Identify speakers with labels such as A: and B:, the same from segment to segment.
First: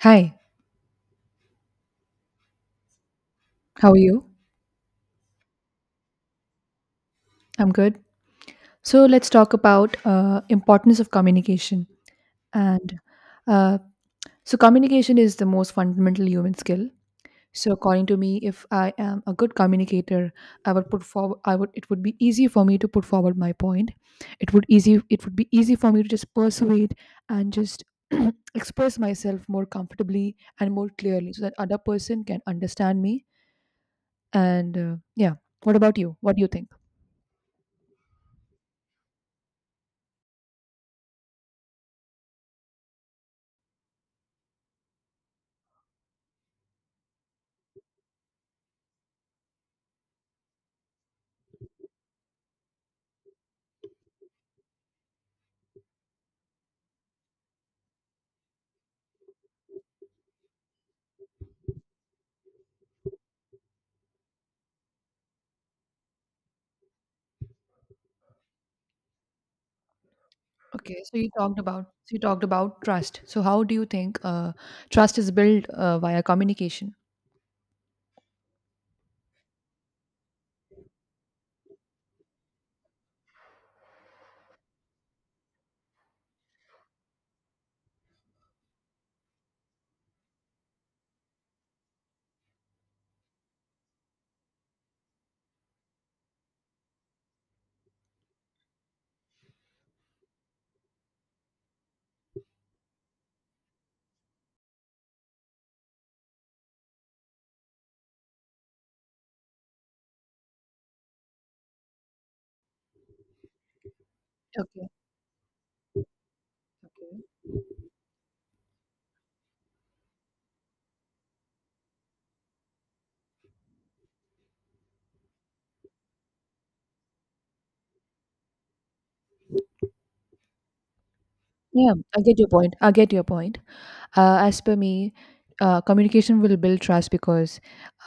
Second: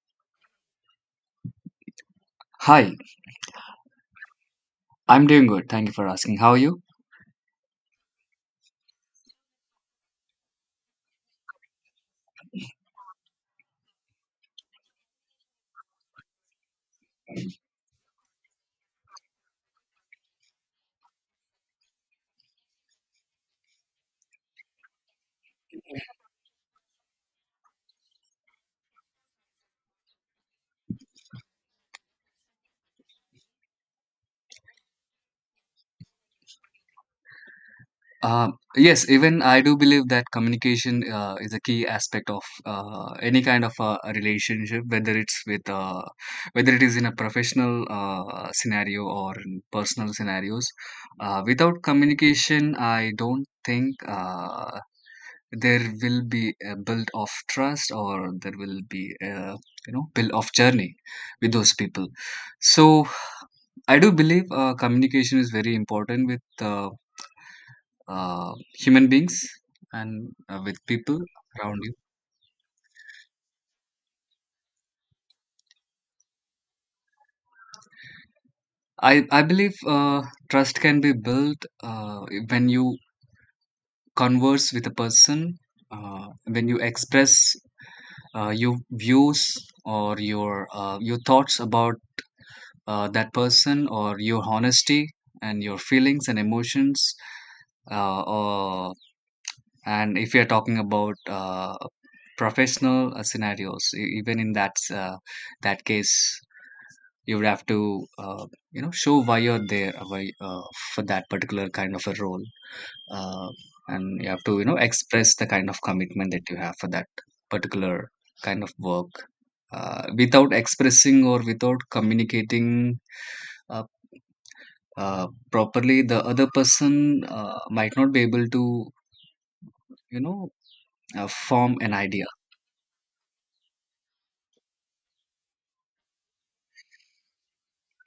A: Hi,
B: Hi,
A: how are you?
B: I'm doing good. Thank you for asking. How are you?
A: I'm good. So let's talk about importance of communication. And uh, so communication is the most fundamental human skill. So according to me, if I am a good communicator, I would put forward. I would. It would be easy for me to put forward my point. It would be easy for me to just persuade and just express myself more comfortably and more clearly, so that other person can understand me. And uh, yeah, what about you? What do you think?
B: Uh, yes, even I do believe that communication is a key aspect of any kind of a relationship, whether it's with whether it is in a professional scenario or in personal scenarios. Without communication, I don't think there will be a build of trust, or there will be a build of journey with those people. So I do believe communication is very important with uh, human beings, and with
A: Okay, so
B: people
A: you talked
B: around
A: about
B: you.
A: so you talked about trust. So how do you think trust is built via communication?
B: I believe trust can be built when you converse with a person, when you express your views, or your thoughts about that person, or your honesty, and your feelings and emotions, or. And if you're talking about professional scenarios, even in that case, you would have to, show why you're there, for that particular kind of a role, uh, and you have to,
A: Okay.
B: express the kind of commitment that you have for that particular kind of work. Without expressing, or without communicating uh, properly, the other person might not be able to, you know form
A: Yeah,
B: an
A: I
B: idea.
A: get your point. As per me, communication will build trust because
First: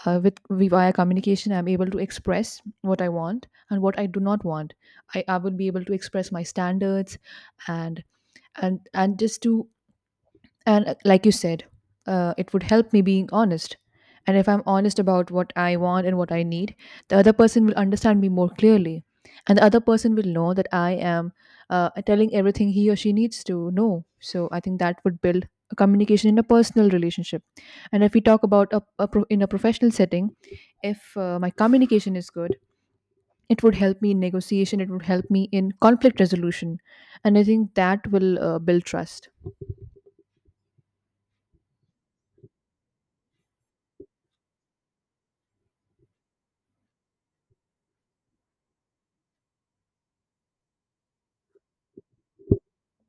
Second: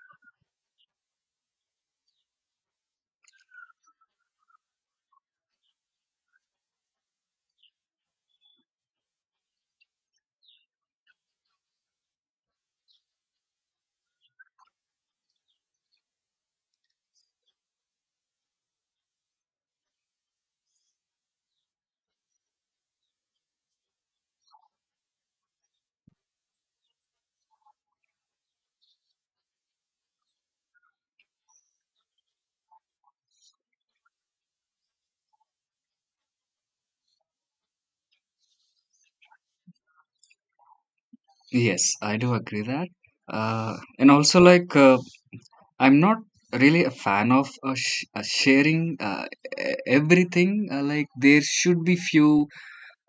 A: via communication, I'm able to express what I want and what I do not want. I will be able to express my standards and and just to And like you said, it would help me being honest. And if I'm honest about what I want and what I need, the other person will understand me more clearly. And the other person will know that I am telling everything he or she needs to know. So I think that would build a communication in a personal relationship. And if we talk about in a professional setting, if my communication is good, it would help me in negotiation, it would help me in conflict resolution. And I think that will build trust.
B: Yes, I do agree that. And also, like, I'm not really a fan of sharing everything. Like, there should be few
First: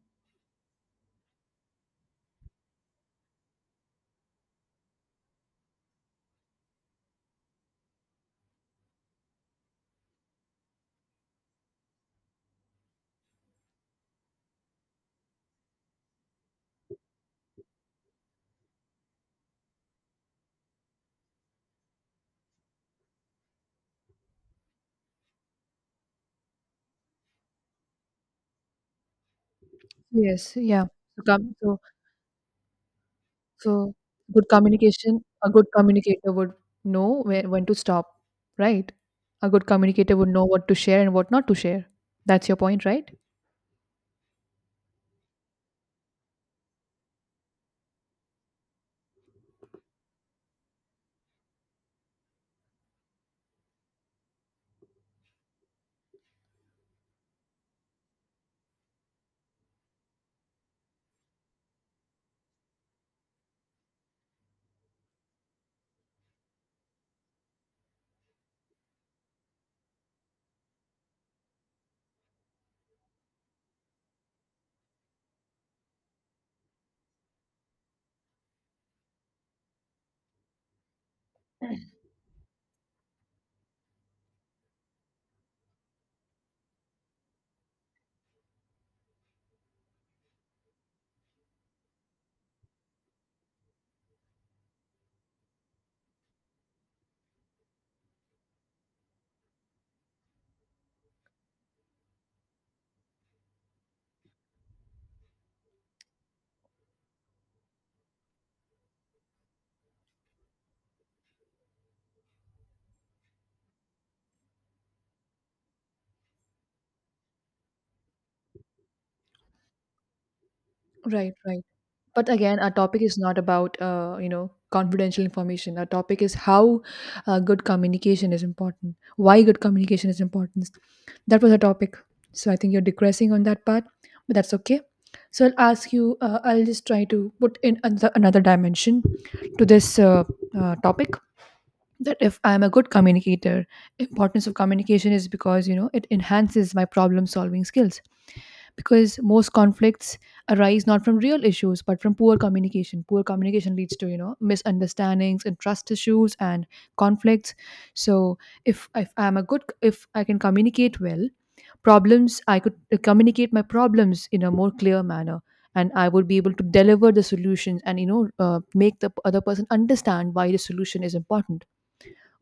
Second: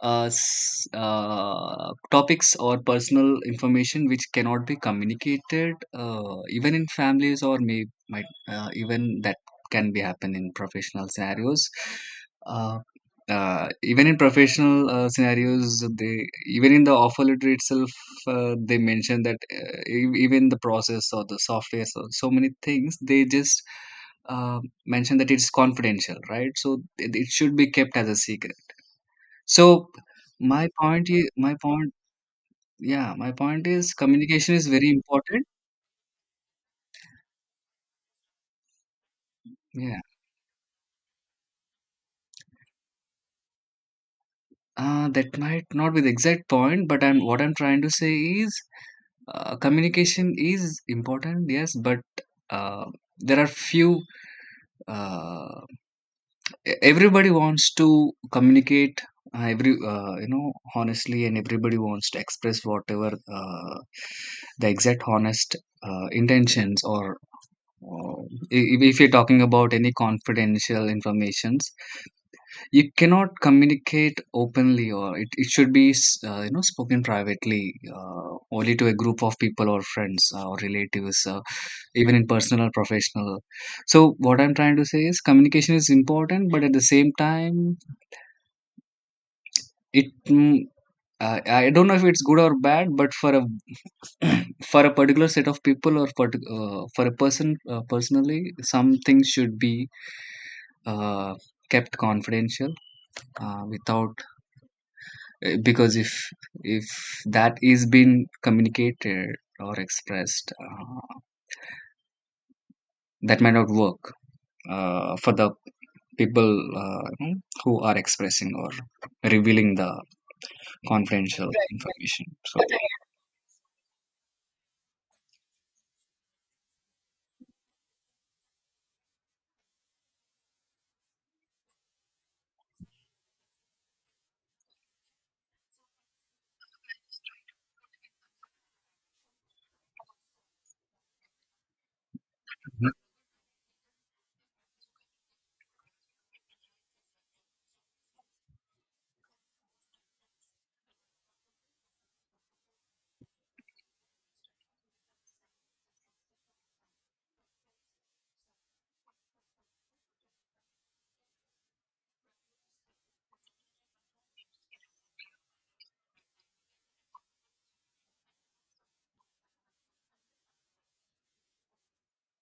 B: topics or personal information which cannot be communicated, even in families, or may might, even that can be happen in professional scenarios, uh, even in professional scenarios, they, even in the offer letter itself, they mention that, even the process, or the software, so many things they just uh, mention that it's confidential, right? So it should be kept as a secret. So
A: Yes,
B: my
A: yeah.
B: point
A: So
B: is
A: com
B: my
A: so
B: point yeah, my point
A: so
B: is
A: good
B: communication is very
A: communication,
B: important.
A: a good communicator would know where when to stop, right? A good
B: Yeah.
A: communicator would know what to share and what not to share. That's your point, right?
B: That might not be the exact point, but I'm what I'm trying to say is, communication is important, yes, but uh, there are few, uh, everybody wants to communicate, every you know honestly, and everybody wants to express whatever, the exact honest intentions, or. Uh, if you're talking about any confidential informations, you cannot communicate openly, or it should be, spoken privately, uh, only to a group of people or friends, or relatives, even in personal or professional. So what I'm trying to say is communication is important, but at the same time, it mm, I don't know if it's good or bad, but for a for a particular set of people, or for a person, personally, some things should be uh, kept confidential, without eh, because if that is being communicated or expressed, that might not work for the people, uh, you know, who are expressing or revealing the
A: Right,
B: confidential
A: right.
B: information,
A: But again,
B: so.
A: our topic is not about you know confidential information. Our topic is how good communication is important. Why good communication is important. That was our topic. So I think you're digressing on that part, but that's okay. So I'll ask you. I'll just try to put in another dimension to this topic. That if I'm a good communicator, importance of communication is because you know it enhances my problem solving skills, because most conflicts arise not from real issues but from poor communication. Poor communication leads to you know misunderstandings and trust issues and conflicts. So if I'm a good if I can communicate well, problems I could communicate my problems in a more clear manner, and I would be able to deliver the solutions and you know make the other person understand why the solution is important.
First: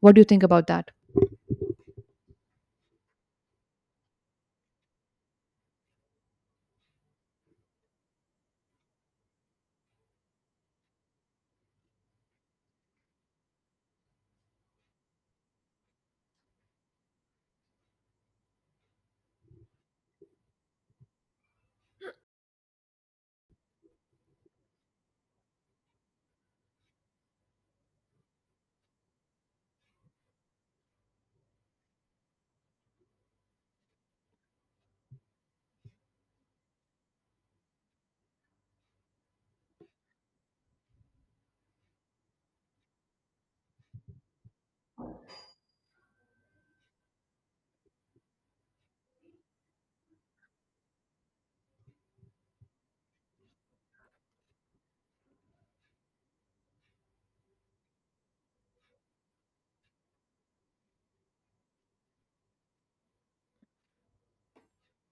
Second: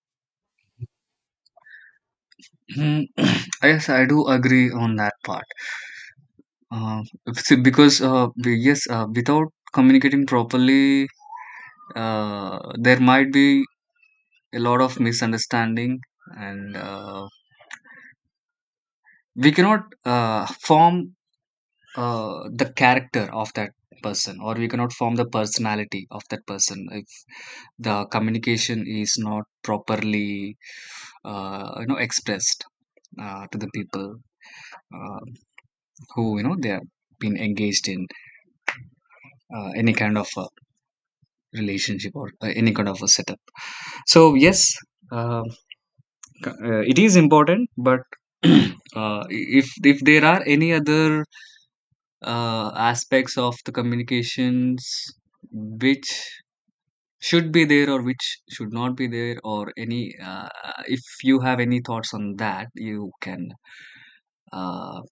A: What do you think about that?
B: Mhm. Yes, I do agree on that part. uh, See, because, yes, without communicating properly, uh, there might be a lot of misunderstanding, and we cannot form the character of that person, or we cannot form the personality of that person if the communication is not properly expressed to the people, uh, who, they have been engaged in any kind of a relationship, or any kind of a setup. So yes, um, it is important, but if there are any other aspects of the communications which should be there, or which should not be there, or any if you have any thoughts on that, you can uh,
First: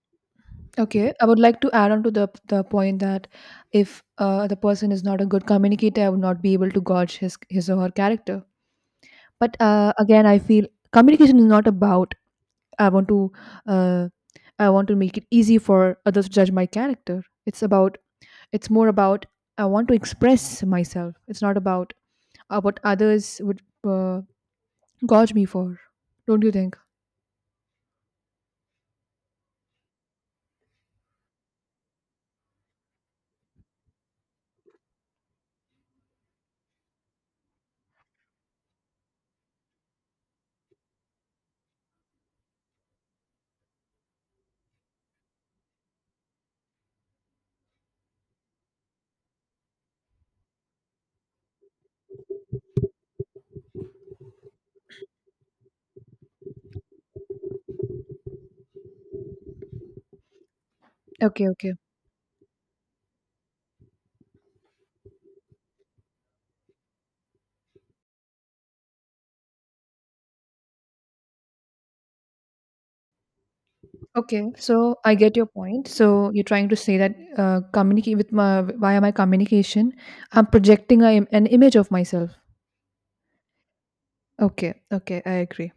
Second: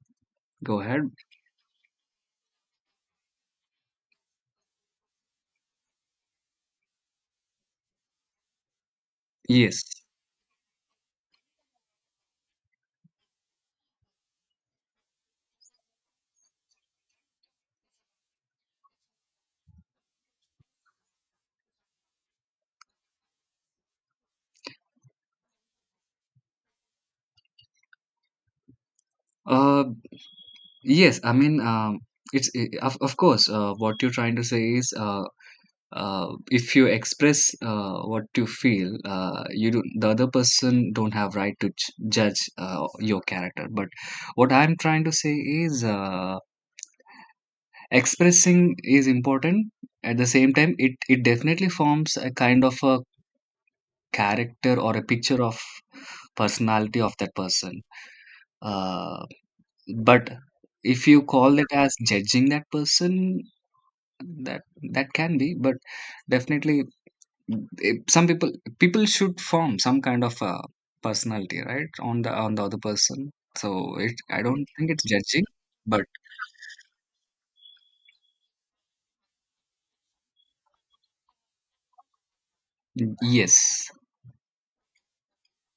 B: go ahead.
A: Okay, I would like to add on to the point that if the person is not a good communicator, I would not be able to gauge his or her character. But
B: Yes.
A: again, I feel communication is not about I want to uh, I want to make it easy for others to judge my character. It's about, it's more about, I want to express myself. It's not about what others would uh, gauge me for. Don't you think?
B: uh, yes, I mean, it's, I- of course, what you're trying to say is, if you express what you feel, you do, the other person don't have right to judge your character. But what I'm trying to say is, expressing is important. At the same time, it definitely forms a kind of a character, or a picture of personality of that person. Uh, but if you
A: Okay,
B: call it
A: okay.
B: as judging that person, that that can be. But definitely, some people should form some kind of a personality, right, on the other person. So it I
A: Okay,
B: don't think
A: so
B: it's
A: I get
B: judging,
A: your point.
B: but
A: So you're trying to say that communicate with my via my communication, I'm projecting an image of myself.
B: yes.
A: Okay, okay, I agree.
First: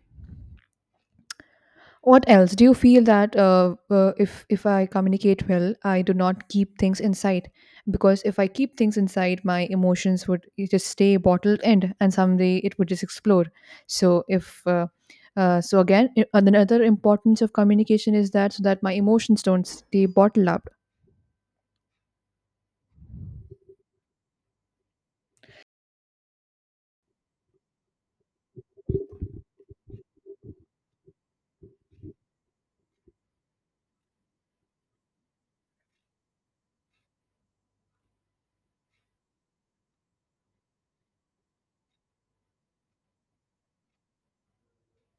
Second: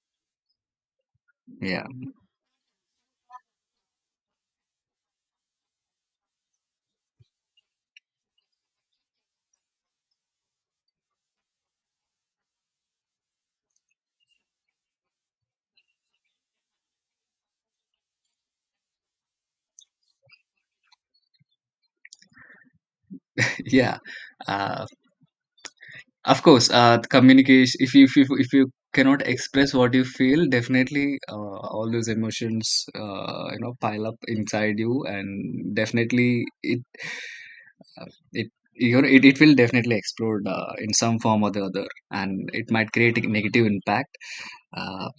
B: Yeah.
A: What else do you feel that if I communicate well, I do not keep things inside, because if I keep things inside, my emotions would just stay bottled in, and someday it would just explode. So if so again, another importance of communication is that so that my emotions don't stay bottled up.
B: Yeah. uh, of course, communication, if you cannot express what you feel, definitely all those emotions pile up inside you, and definitely it. Uh, it, it will definitely explode in some form or the other, and it might create a negative impact, uh,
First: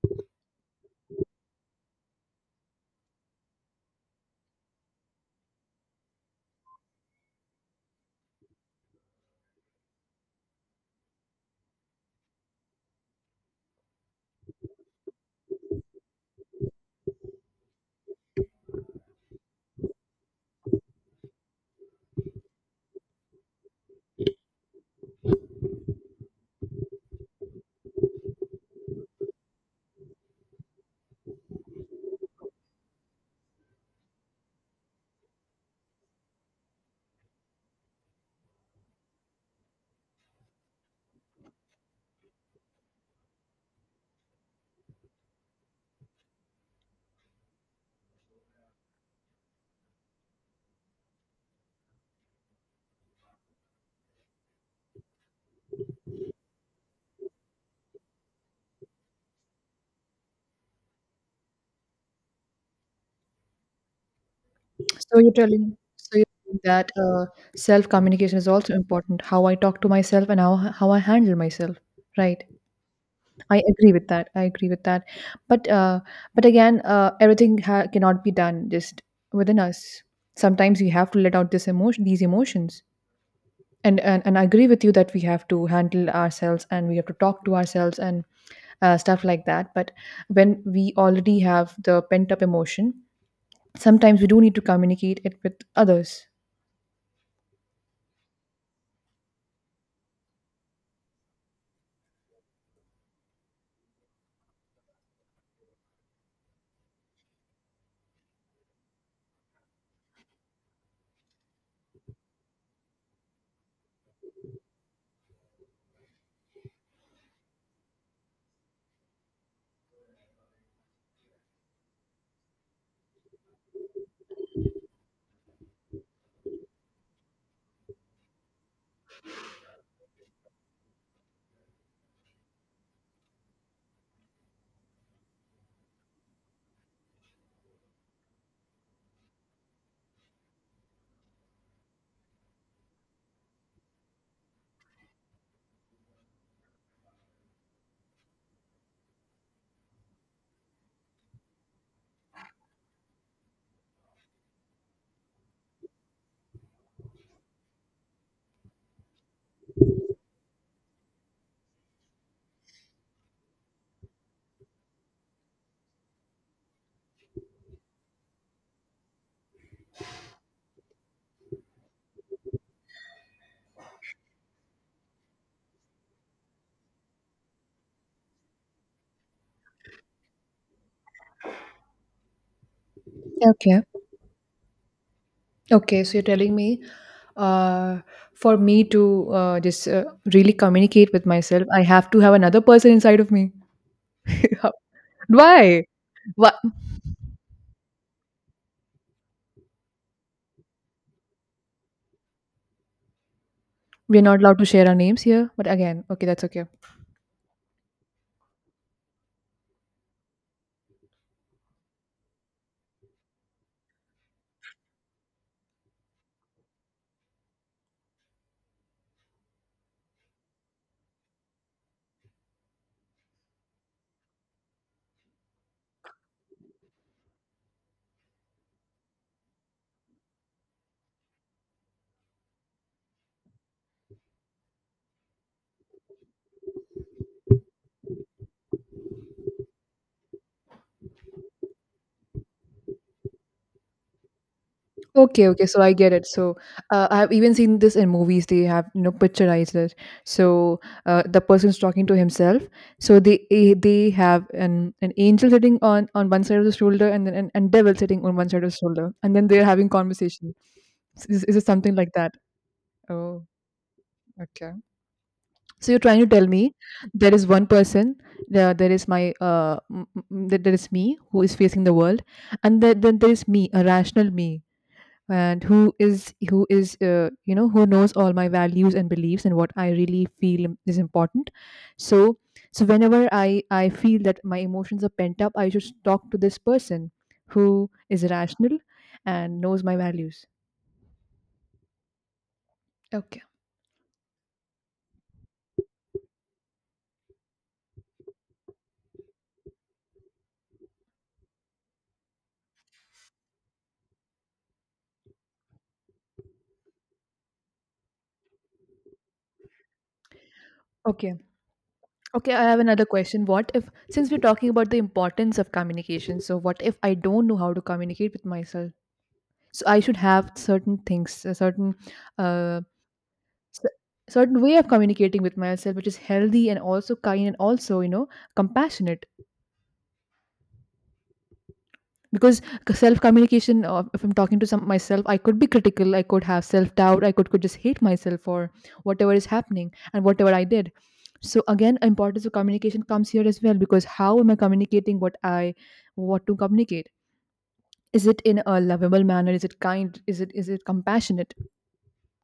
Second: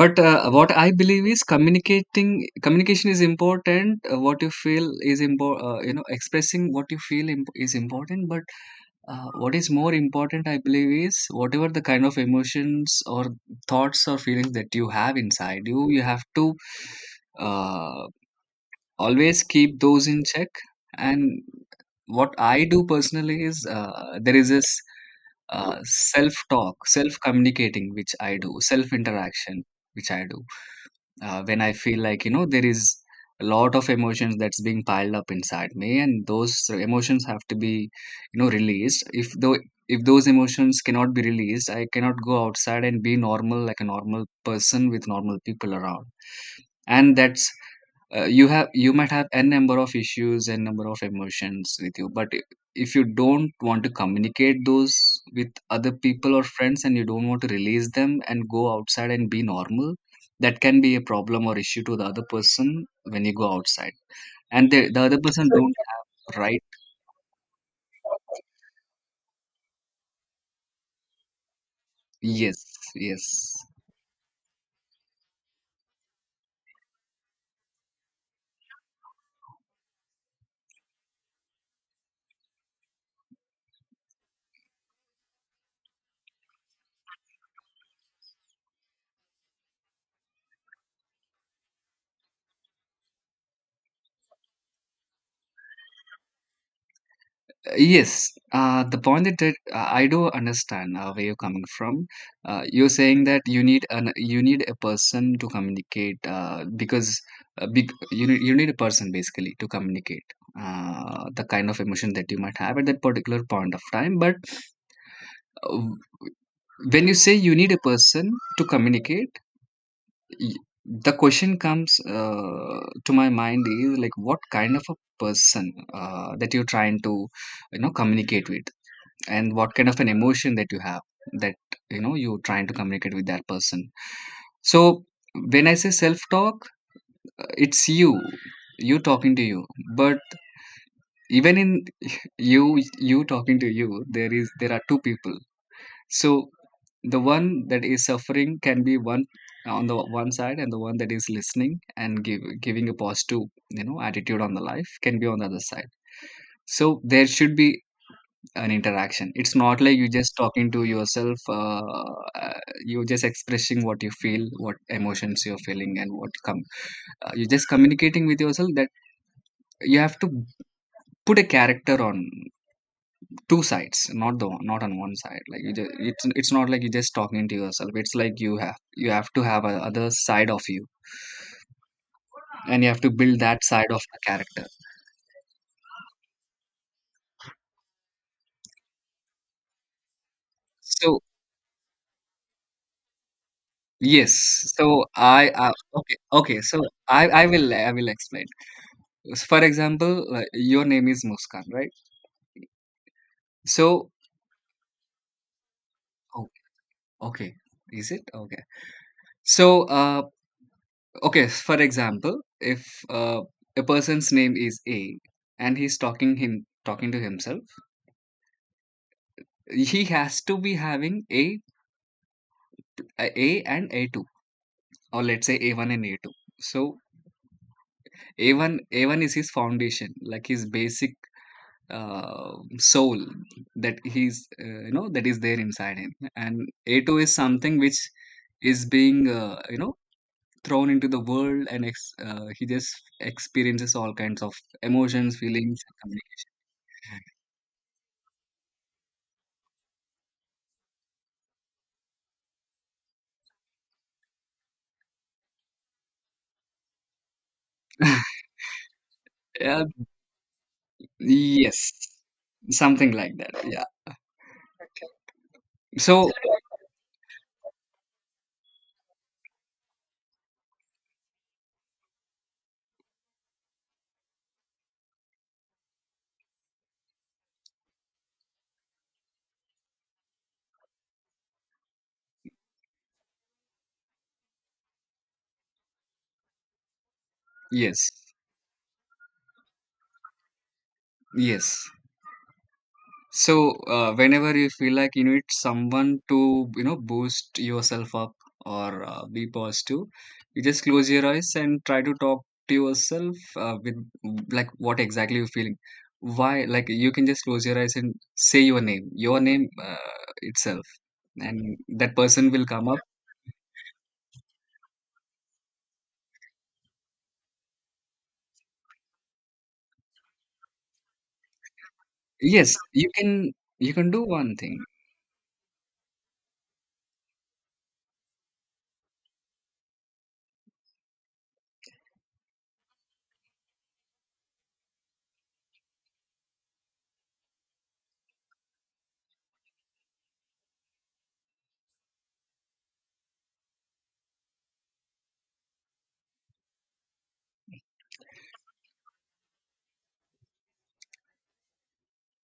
B: but what I believe is communicating communication is important, what you feel is important, expressing what you feel, is important, but what is more important I believe is, whatever the kind of emotions, or thoughts, or feelings that you have inside you, you have to uh, always keep those in check. And what I do personally is, there is this self talk, self communicating, which I do, self interaction, which I do, when I feel like, there is a lot of emotions that's being piled up inside me, and those emotions have to be, released. If those emotions cannot be released, I cannot go outside and be normal like a normal person with normal people around. And that's, you have, you might have n number of issues and number of emotions with you, but if you don't want to communicate those with other people or friends, and you don't want to release them and go outside and be normal, that can be a problem or issue to the other person when you go outside. And the
A: So
B: other person, so don't.
A: you're telling
B: Right.
A: that self communication is also important. How I talk to myself and how I handle myself. Right.
B: Yes. Yes.
A: I agree with that. But again, everything cannot be done just within us. Sometimes we have to let out these emotions. And, and I agree with you that we have to handle ourselves and we have to talk to ourselves and stuff like that. But when we already have the pent up emotion, sometimes we do need to communicate it with others.
B: Yes, the point that, I do understand where you're coming from. You're saying that you need an, you need a person to communicate, because big you need, you need a person basically to communicate the kind of emotion that you might have at that particular point of time. But uh, when you say you need a person to communicate, y- the question comes to my mind is like, what kind of a person that you're trying to, communicate with, and what kind of an emotion that you have, that, you're trying to communicate with that person. So when I say self talk, it's you, you talking to you. But even in you you talking to you, there is, there are two people. So the one that is suffering can be one on the one side, and the one that is listening and give, giving a positive, attitude on the life can be on the other side. So there should be an interaction. It's not like you just talking to yourself. Uh, you just expressing what you feel, what emotions you're feeling, and what come. You're just communicating with yourself. That you have to put a character on two sides, not the one, not on one side. Like you just, it's not like you're just talking to yourself. It's like you have, you have to have a other side of you, and you have to build that
A: Okay.
B: side of the character.
A: Okay, so you're telling me uh, for me to just really communicate
B: So
A: with myself, I have to have another person inside of me.
B: yes,
A: How-?
B: so I,
A: Why?
B: okay,
A: Why?
B: okay. So I will, I will explain. So, for example, like, your name is muskan, right? So
A: We're not allowed to share our names here, but again, okay, that's
B: oh,
A: okay.
B: okay, is it okay? So okay, for example, if uh, a person's name is a, and he's talking, him talking to himself, he has to be having A and A2, or let's say A1 and A2, so a1 is his foundation, like his basic soul that he's, that is there inside him. And a is something which is being, thrown into the world, and, he just experiences all kinds of emotions,
A: Okay, okay,
B: feelings,
A: so I get
B: and
A: it. So I've even seen this in movies. They have you know picturized it. So the person's talking to himself. So they they have an angel sitting on one side of the shoulder, and then an, and devil sitting on
B: communication.
A: one side of the shoulder, and then they're
B: Yeah.
A: having conversation. Is it
B: Yes,
A: something like that?
B: something like
A: Oh,
B: that, yeah.
A: okay. So you're trying to
B: So
A: tell me there is one person, there is my, there is me who is facing the world, and then there is me, a rational me, and who is you know who knows all my values and beliefs and what I really feel is important. So so whenever I feel that my emotions are pent up, I should talk to this person who
B: yes.
A: is rational and knows my values.
B: Yes.
A: Okay.
B: So, whenever you feel like you need someone to, boost yourself up, or be positive, you just close your eyes and try to talk to yourself with, like, what exactly you're feeling. Why? Like, you can just close your eyes and say your name, itself,
A: Okay.
B: and that person
A: Okay, I
B: will
A: have
B: come up.
A: another question. What if, since we're talking about the importance of communication, so what if I don't know how to communicate with myself? So I should have certain things, a certain,
B: Yes,
A: uh,
B: you can. You
A: cer-
B: can do one
A: certain way
B: thing.
A: of communicating with myself, which is healthy and also kind and also you know compassionate, because self communication if I'm talking to some myself, I could be critical, I could have self doubt, could just hate myself for whatever is happening and whatever I did. So again, importance of communication comes here as well, because how am I communicating what I want to communicate? Is it in a lovable manner? Is it kind? Is it compassionate?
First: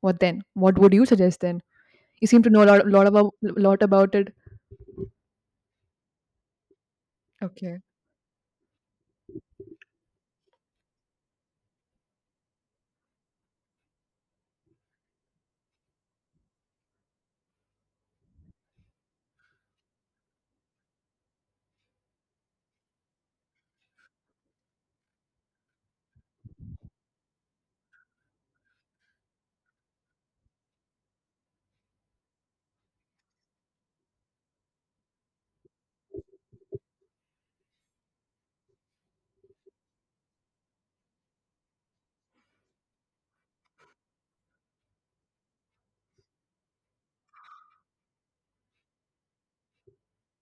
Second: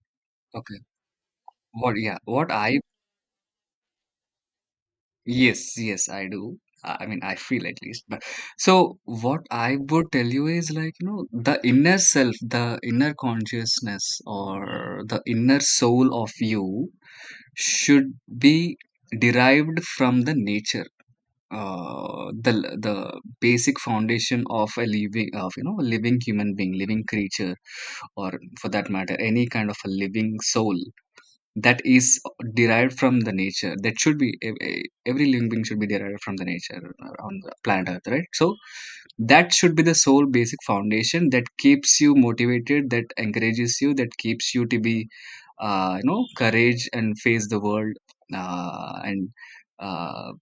A: What
B: Okay.
A: would you suggest then?
B: What? Yeah.
A: You seem to
B: What
A: know a
B: I.
A: lot, lot about it.
B: Yes, yes, I do. I mean, I feel, at
A: Okay,
B: least. But so, what I would tell you is like, you know, the inner self, the inner consciousness, or the inner soul of you should be derived from the nature, uh, the the basic foundation of a living, of you know, a living human being, living creature, or for that matter, any kind of a living soul that is derived from the nature, that should be every living being, should be derived from the nature on the planet earth, right? So that should be the sole basic foundation that keeps you motivated, that encourages you, that keeps you to be you know, courage and face the world, uh, and uh,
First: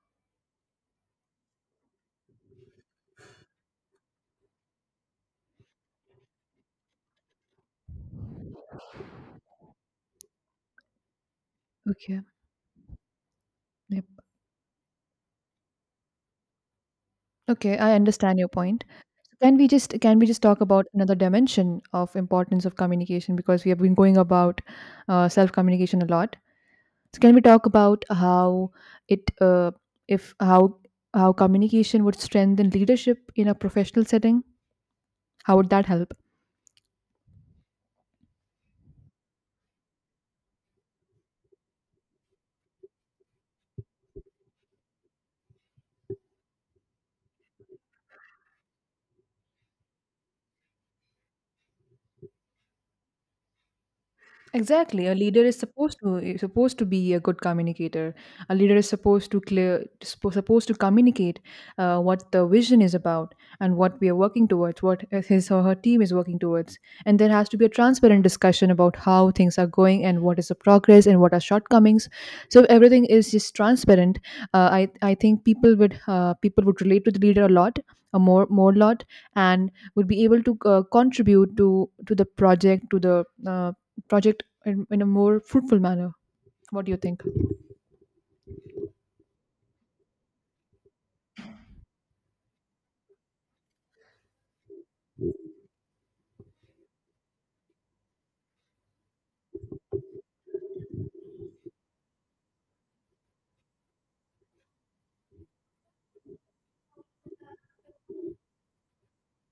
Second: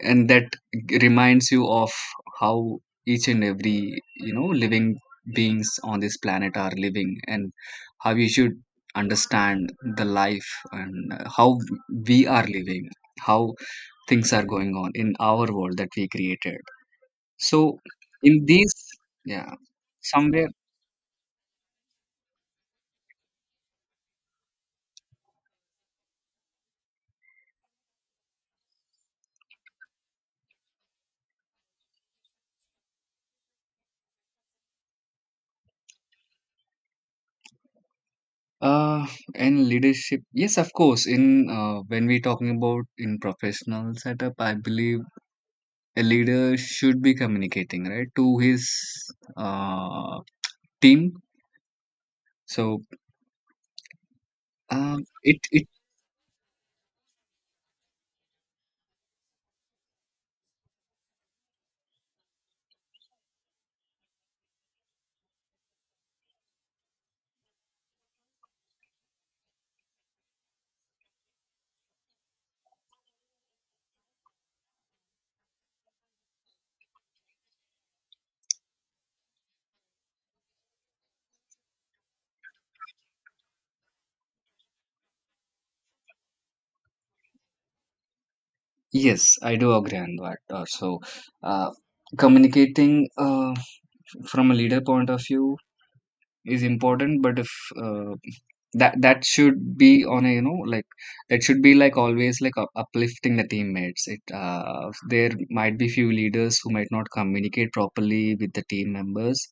B: and that reminds you of how each and every you know living beings on this planet are living, and how you should understand the life and how
A: okay.
B: we are living, how
A: Yep.
B: things are going on in our world that we created. So
A: Okay, I understand
B: in
A: your
B: these,
A: point.
B: yeah,
A: Can we just
B: somewhere.
A: talk about another dimension of importance of communication, because we have been going about self communication a lot. So can we talk about how it if how how communication would strengthen leadership in a professional setting? How would that help?
B: uh and leadership, yes, of course, in when we talking about in professional setup, I believe a leader should be communicating right to his uh, team. So um,
A: Exactly. A
B: it
A: leader
B: it
A: is supposed to be a good communicator. A leader is supposed to supposed to communicate what the vision is about and what we are working towards, what his or her team is working towards. And there has to be a transparent discussion about how things are going and what is the progress and what are shortcomings. So if everything is just transparent, I think people would relate to the leader a more lot, and would be able to contribute to the project, to the project in a more fruitful manner. What do you think?
B: yes, I do agree on that. Uh, so uh, communicating uh, from a leader point of view is important. But if, uh, that should be on a you know like, that should be like always like uplifting the teammates. It, there might be few leaders who might not communicate properly with the team members,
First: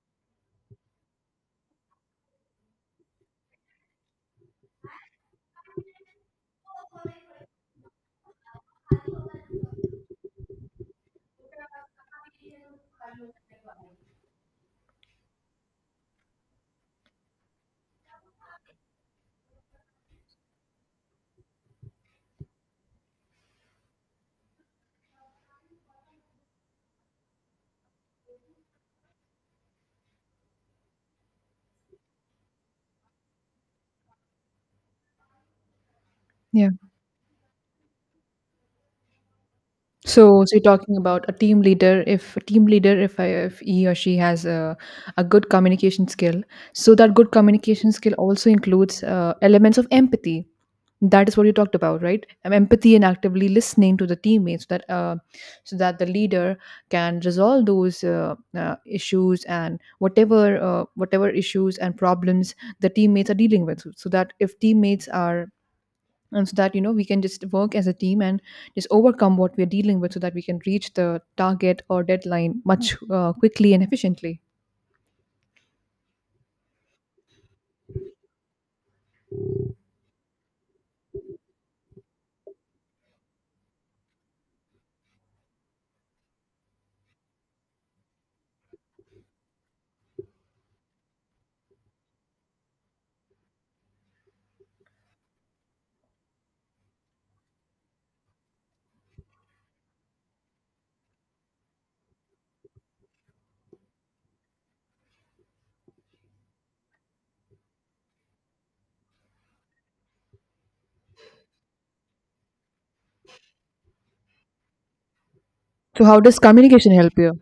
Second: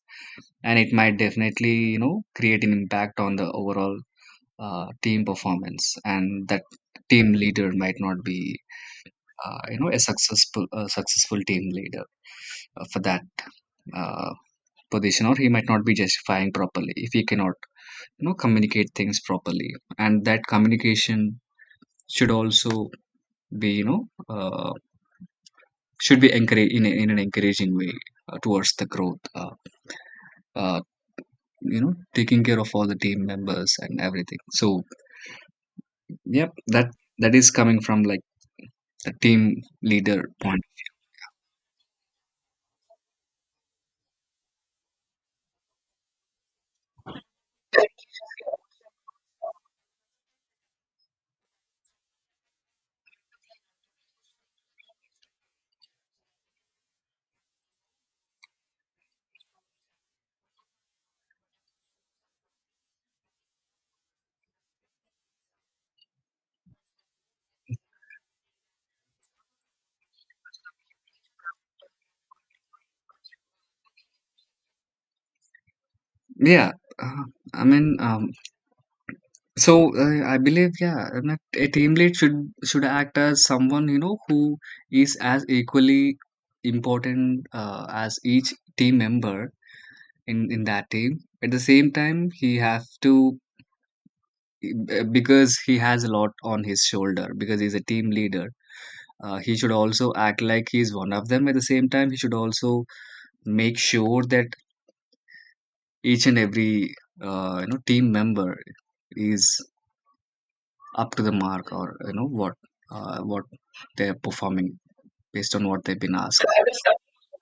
B: and it might definitely you know create an impact on the overall team performance, and that team leader might not be you know a successful team leader for that uh, position, or he might not be justifying properly if he cannot you know communicate things properly. And that communication should also be you know, uh, should be encouraged in, a, in an encouraging way towards the growth, uh, you know, taking care of all the team members and everything. So yep,
A: Yeah,
B: that, that is coming from like the team leader
A: so you're
B: point.
A: talking about a team leader. If a team leader, if he or she has a good communication skill, so that good communication skill also includes elements of empathy, that is what you talked about, right? Empathy and actively listening to the teammates so that so that the leader can resolve those issues, and whatever issues and problems the teammates are dealing with, so, so that if teammates are and so that you know we can just work as a team and just overcome what we're dealing with, so that we can reach the target or deadline much quickly and efficiently.
B: Yeah, uh, I mean, so I believe, yeah, I mean, a team lead should act as someone you know who is as equally important as each team member in that team. At the same time, he has to, because he has a lot on his shoulder because he's a team leader. He should also act like he's one of them. At the same time, he should also make sure that each and every you know team member is up to the mark, or you know what they're performing based on what they've
A: So,
B: been
A: how does
B: asked.
A: communication help you?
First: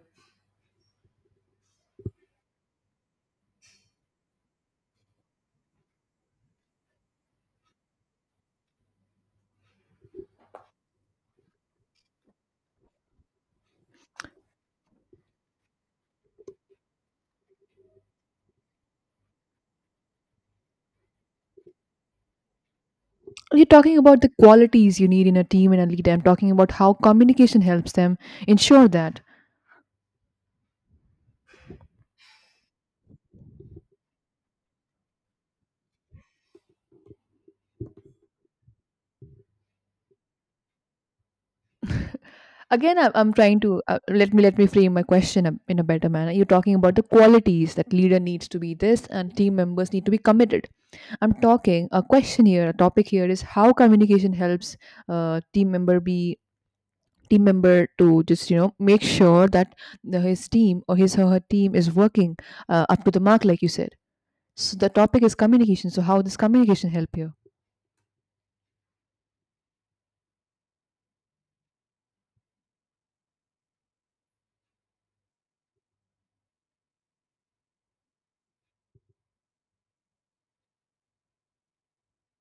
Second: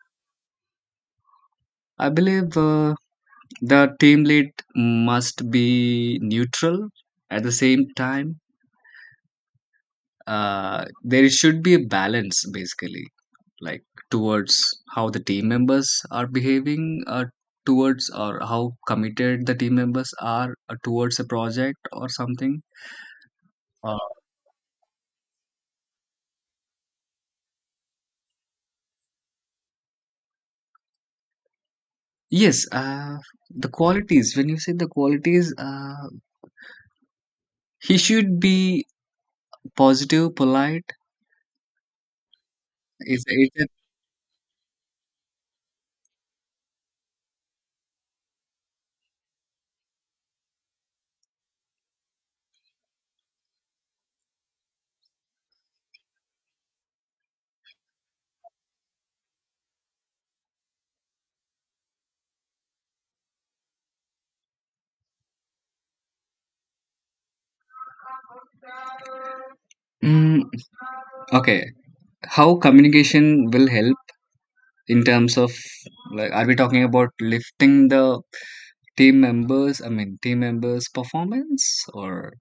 B: I believe the team lead must be neutral. At the same time, there should be a balance, basically, like towards how the team members are behaving, towards, or how committed the team members are, towards a project or something.
A: You're talking
B: uh,
A: about the qualities you need in a team and a leader. I'm talking about how communication helps them ensure that.
B: yes, the qualities, when you say the qualities, he should be positive, polite.
A: Again i'm,
B: Is
A: I'm trying
B: it?
A: to let me frame my question in a better manner. You're talking about the qualities that leader needs to be this and team members need to be committed. I'm talking a question here, a topic here is how communication helps team member be, team member to just you know make sure that his team or his or her team is working up to the mark like you said. So the topic is communication, so how does communication help you?
B: mm, okay, how communication will help in terms of, like, are we talking about lifting the team members, I mean, team members' performance, or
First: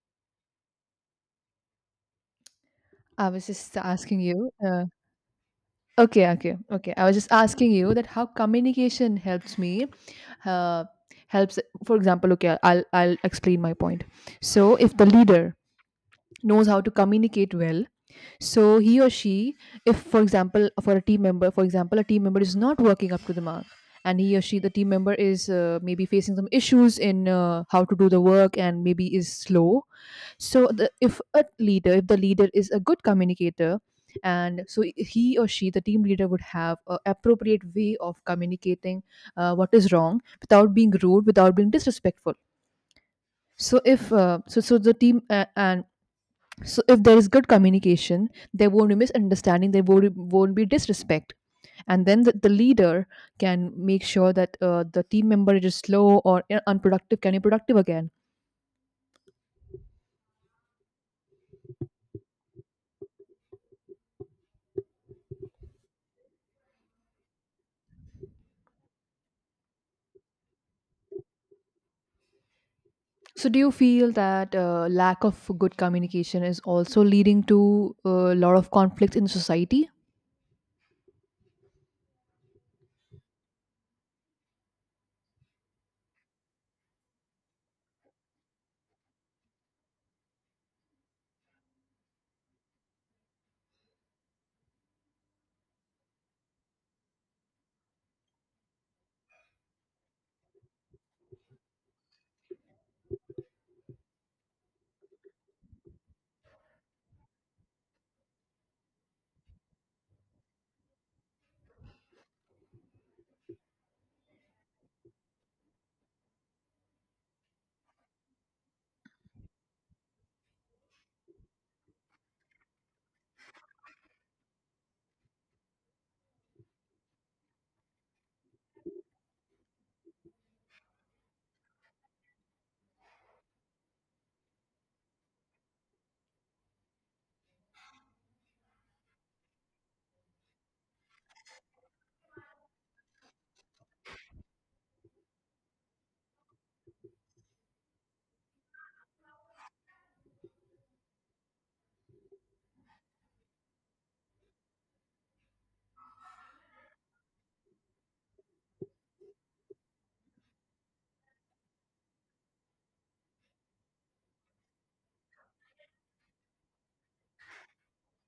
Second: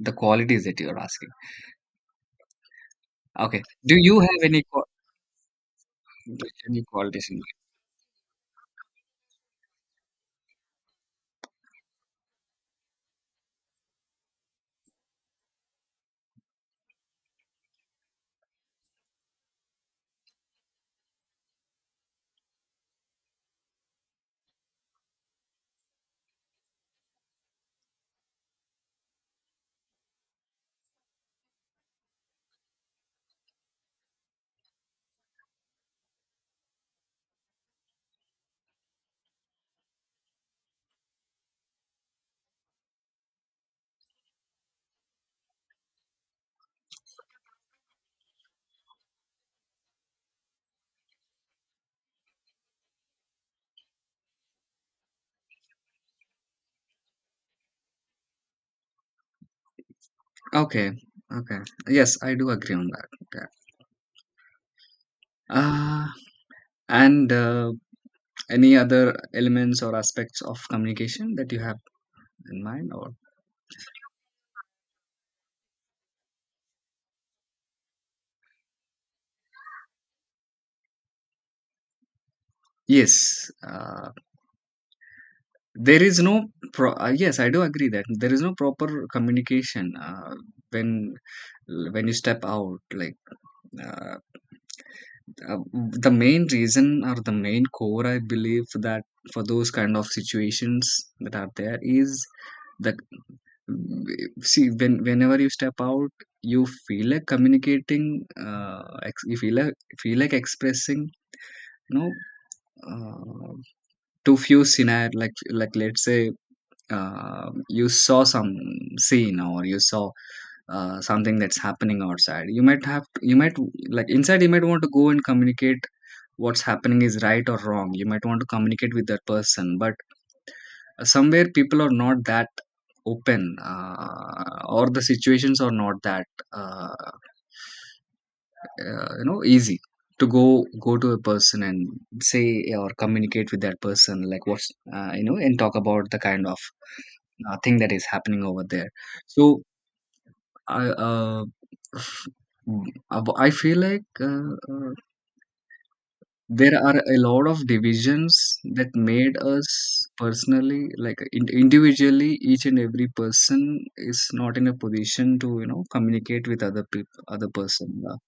B: the qualities that you're asking?
A: I was
B: Okay.
A: just
B: Do
A: asking
B: you have
A: you
B: any
A: okay okay
B: any
A: okay I was
B: qualities
A: just
B: in
A: asking you that how communication helps me uh, helps. For example, okay, I'll explain my point. So if the leader knows how to communicate well. So he or she, if for example, for a team member, for example, a team member is not working up to the mark, and he or she, the team member, is maybe facing some issues in how to do the work, and maybe is slow. So if a leader, if the leader is a good communicator, and so he or she, the team leader, would have a appropriate way of communicating what is wrong without being rude, without being disrespectful. So if so, so the team and so if there is good communication, there won't be misunderstanding, there won't be disrespect. And then the leader can make sure that the team member is slow or unproductive can be productive again.
B: mind? Okay. Okay. Yes, I do agree on that. Okay. Uh, and any other elements or aspects of communication that you have in mind, or?
A: So do you feel that lack of good communication is also leading to a lot of conflicts in society?
B: Yes, there is no yes, I do agree that there is no proper communication when when you step out, like uh, Uh, the main reason or the main core, I believe, that for those kind of situations that are there is that, mm, see, when, whenever you step out, you feel like communicating, uh, you feel like, feel like expressing, you know, uh, to few scenario, like let's say, you saw some scene, or you saw something that's happening outside. You might have, you might, like inside, you might want to go and communicate what's happening, is right or wrong. You might want to communicate with that person, but somewhere people are not that open, or the situations are not that, uh, you know, easy to go to a person and say or communicate with that person, like what's you know, and talk about the kind of thing that is happening over there. So I, f- I feel like, uh, uh, there are a lot of divisions that made us personally, like individually, each and every person is not in a position to you know communicate with other people, other person.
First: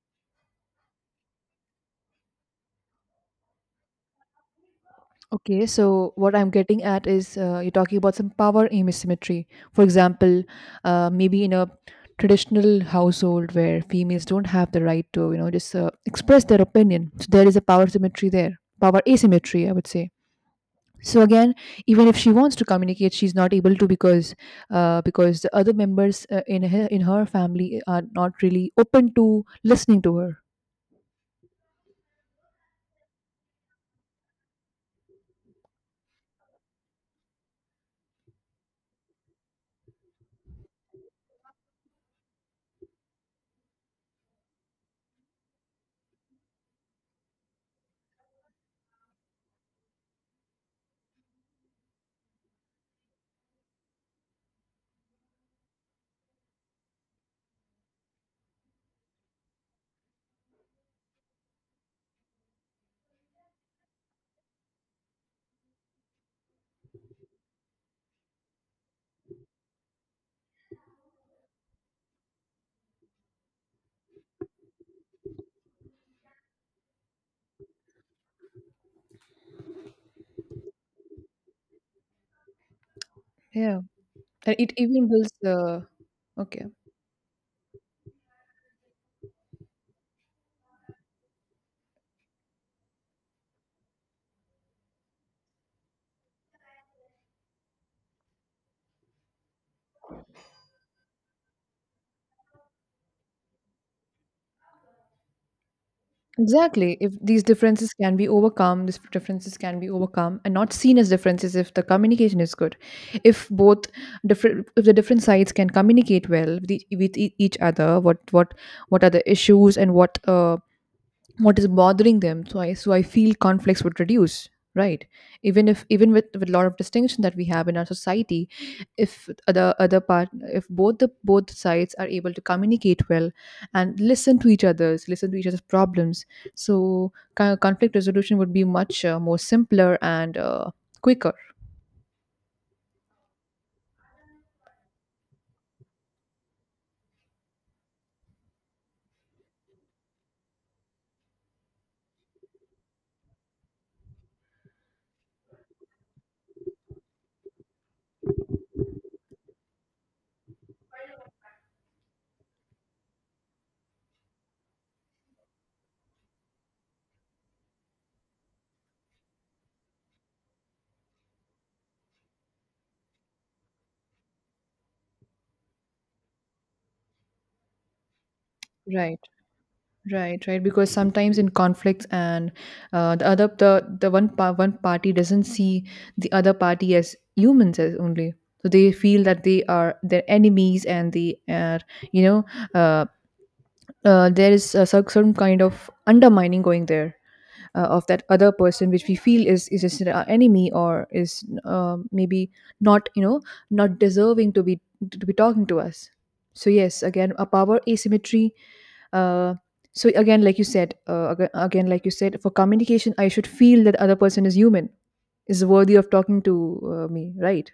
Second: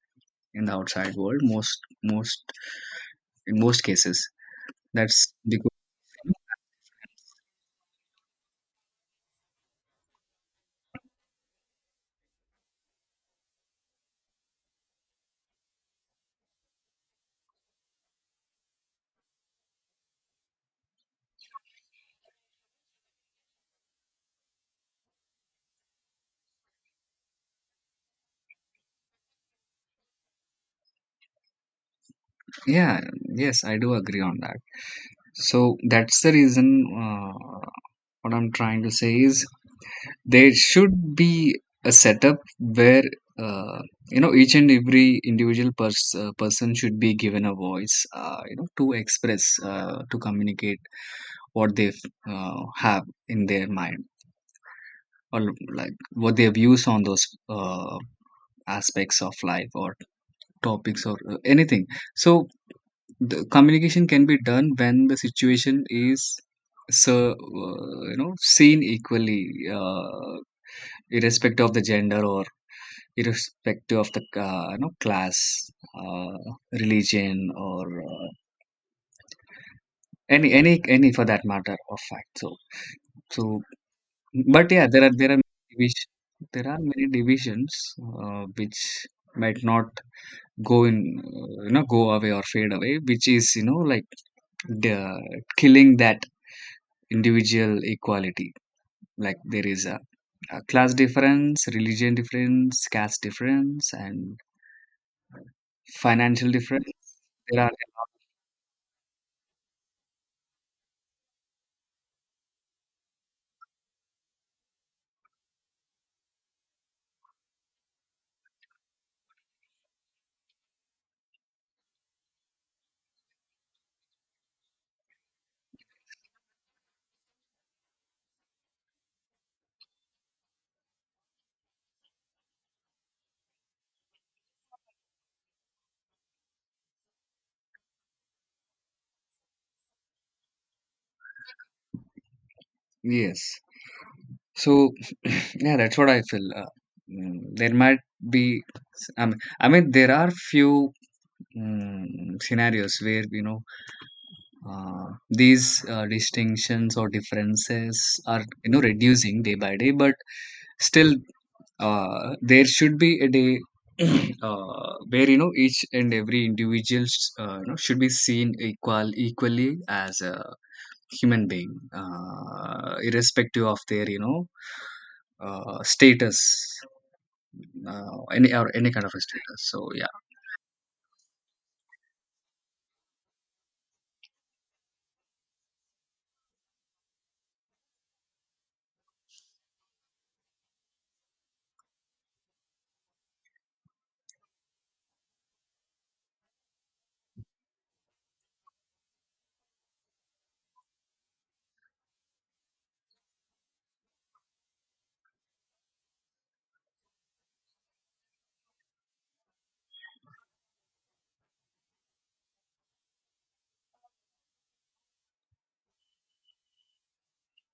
B: In the outside world, most most cases, that's
A: Okay,
B: because,
A: so what I'm getting at is, you're talking about some power asymmetry. For example, maybe in a traditional household where females don't have the right to, you know, just express their opinion. So there is a power symmetry there, power asymmetry, I would say. So again, even if she wants to communicate, she's not able to because the other members in her, in her family are not really open to listening to her.
B: yeah, yes, I do agree on that. So that's the reason, uh, what I'm trying to say is, there should be a setup where, uh, you know, each and every individual person should be given a voice, you know, to express, to communicate what they, have in their mind, or like, what their views on those uh, aspects of life, or topics, or anything. So the communication can be done when the situation is, so you know, seen equally, uh, irrespective of the gender, or irrespective of the you know, class, uh, religion, or uh, any for that matter of fact. So, so,
A: Yeah, and
B: but
A: it
B: yeah, there
A: even
B: are,
A: builds
B: there are
A: the
B: division,
A: okay.
B: there are many divisions, which might not go in, you know, go away or fade away, which is you know like, the killing that individual equality. Like there is a class difference, religion difference, caste difference, and financial difference.
A: Exactly. If these
B: There are,
A: differences can be overcome, these differences can be overcome and not seen as differences if the communication is good. If both different, if the different sides can communicate well with, with each other, what, what are the issues and what is bothering them. So I feel conflicts would reduce, right? Even if, even with a lot of distinction that we have in our society, if the other part, if both the, both sides are able to communicate well and listen to each other's listen to each other's problems, so conflict resolution would be much more simpler and quicker,
B: yes. So yeah, that's what I feel, there might be, um, I mean, there are few scenarios where, you know, these distinctions or differences are, you know, reducing day by day, but still, there should be a day where, you know, each and every individual, you know, should be seen equally as a human being, irrespective of their you know status, any, or any kind of
A: right?
B: a status, so yeah.
A: Right, right. Because sometimes in conflicts and the other, the one party doesn't see the other party as humans as only. So they feel that they are their enemies and they are, you know, uh, there is a certain kind of undermining going there of that other person which we feel is just our enemy or is maybe not, you know, not deserving to be, to be talking to us. So yes, again, a power asymmetry. uh, so again like you said, again like you said, for communication I should feel that other person is human, is worthy of talking to me, right?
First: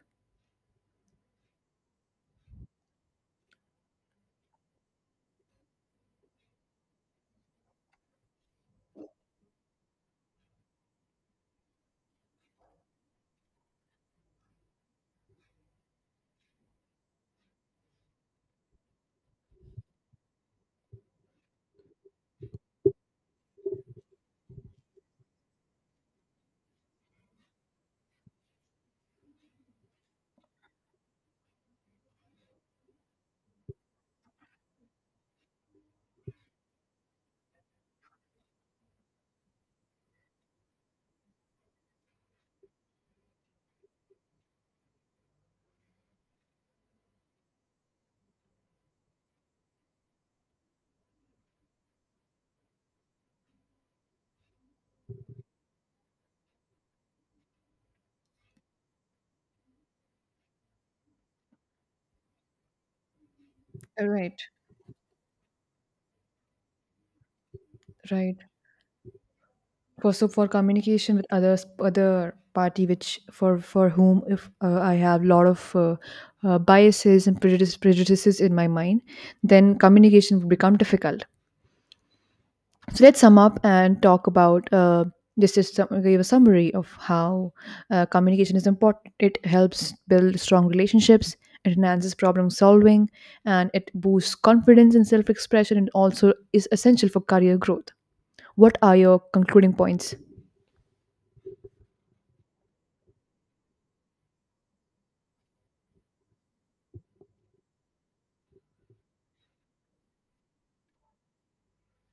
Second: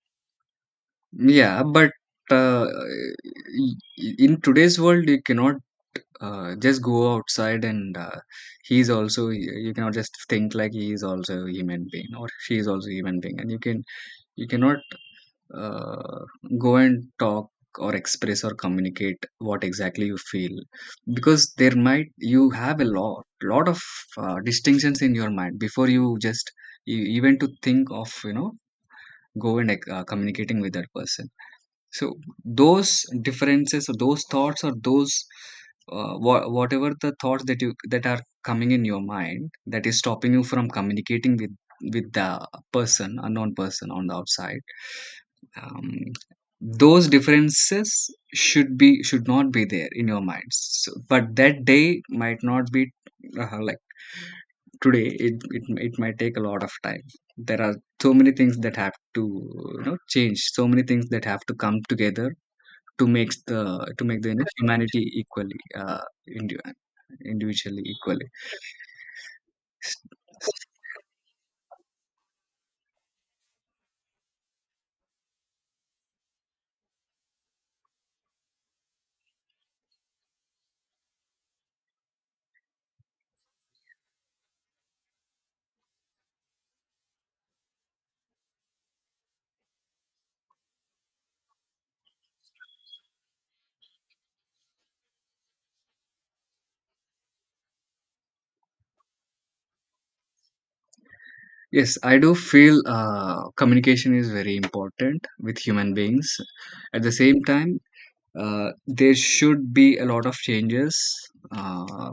B: Yeah, but uh, i- in today's world, you cannot just go outside and, he's also, you cannot just think like he is also a human being or she is also a human being, and you can, you cannot uh, go and talk, or express or communicate what exactly you feel, because there might, you have a lot of distinctions in your mind before you just, even to think of, you know, go and like, communicating with that person. So those differences, or those thoughts, or those whatever the thoughts that you, that are coming in your mind, that is stopping you from communicating with the person, unknown person on the outside. um, those differences should be, should not be there in your minds. So, but that day might not be, like today. It might take a lot of time. There are so many things that have to, you know, change. So many things that have to come together to make the, to make the, you
A: Right.
B: know, humanity equally, indi- individually equally.
A: Right, for, so for communication with others, other party, which for whom if I have lot of biases and prejudice, prejudices in my mind, then communication would become difficult. So let's sum up and talk about, this is some, give a summary of how communication is important. It helps build strong relationships, it enhances problem solving, and it boosts confidence and self-expression, and also is essential for career growth. What are your concluding points?
B: Yes, I do feel communication is very important with human beings. At the same time, there should be a lot of changes, uh,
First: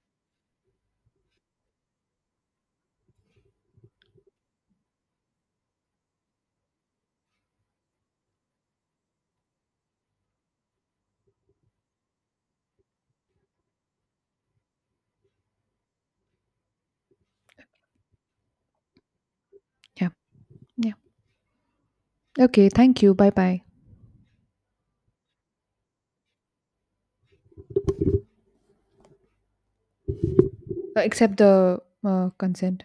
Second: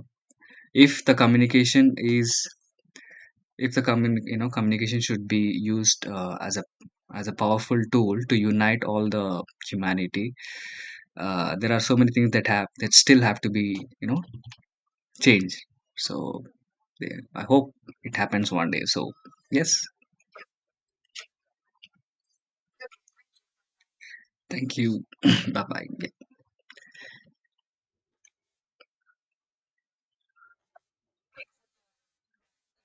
B: if the communication is. If the commun You know, communication should be used as a, powerful tool to unite all the humanity. There are so many things that have, that still have to be, you know, changed. So yeah, I hope it happens one day. So yes,
A: Yeah, yeah. Okay, thank you. Bye bye.
B: thank you. bye bye.
A: Accept the consent.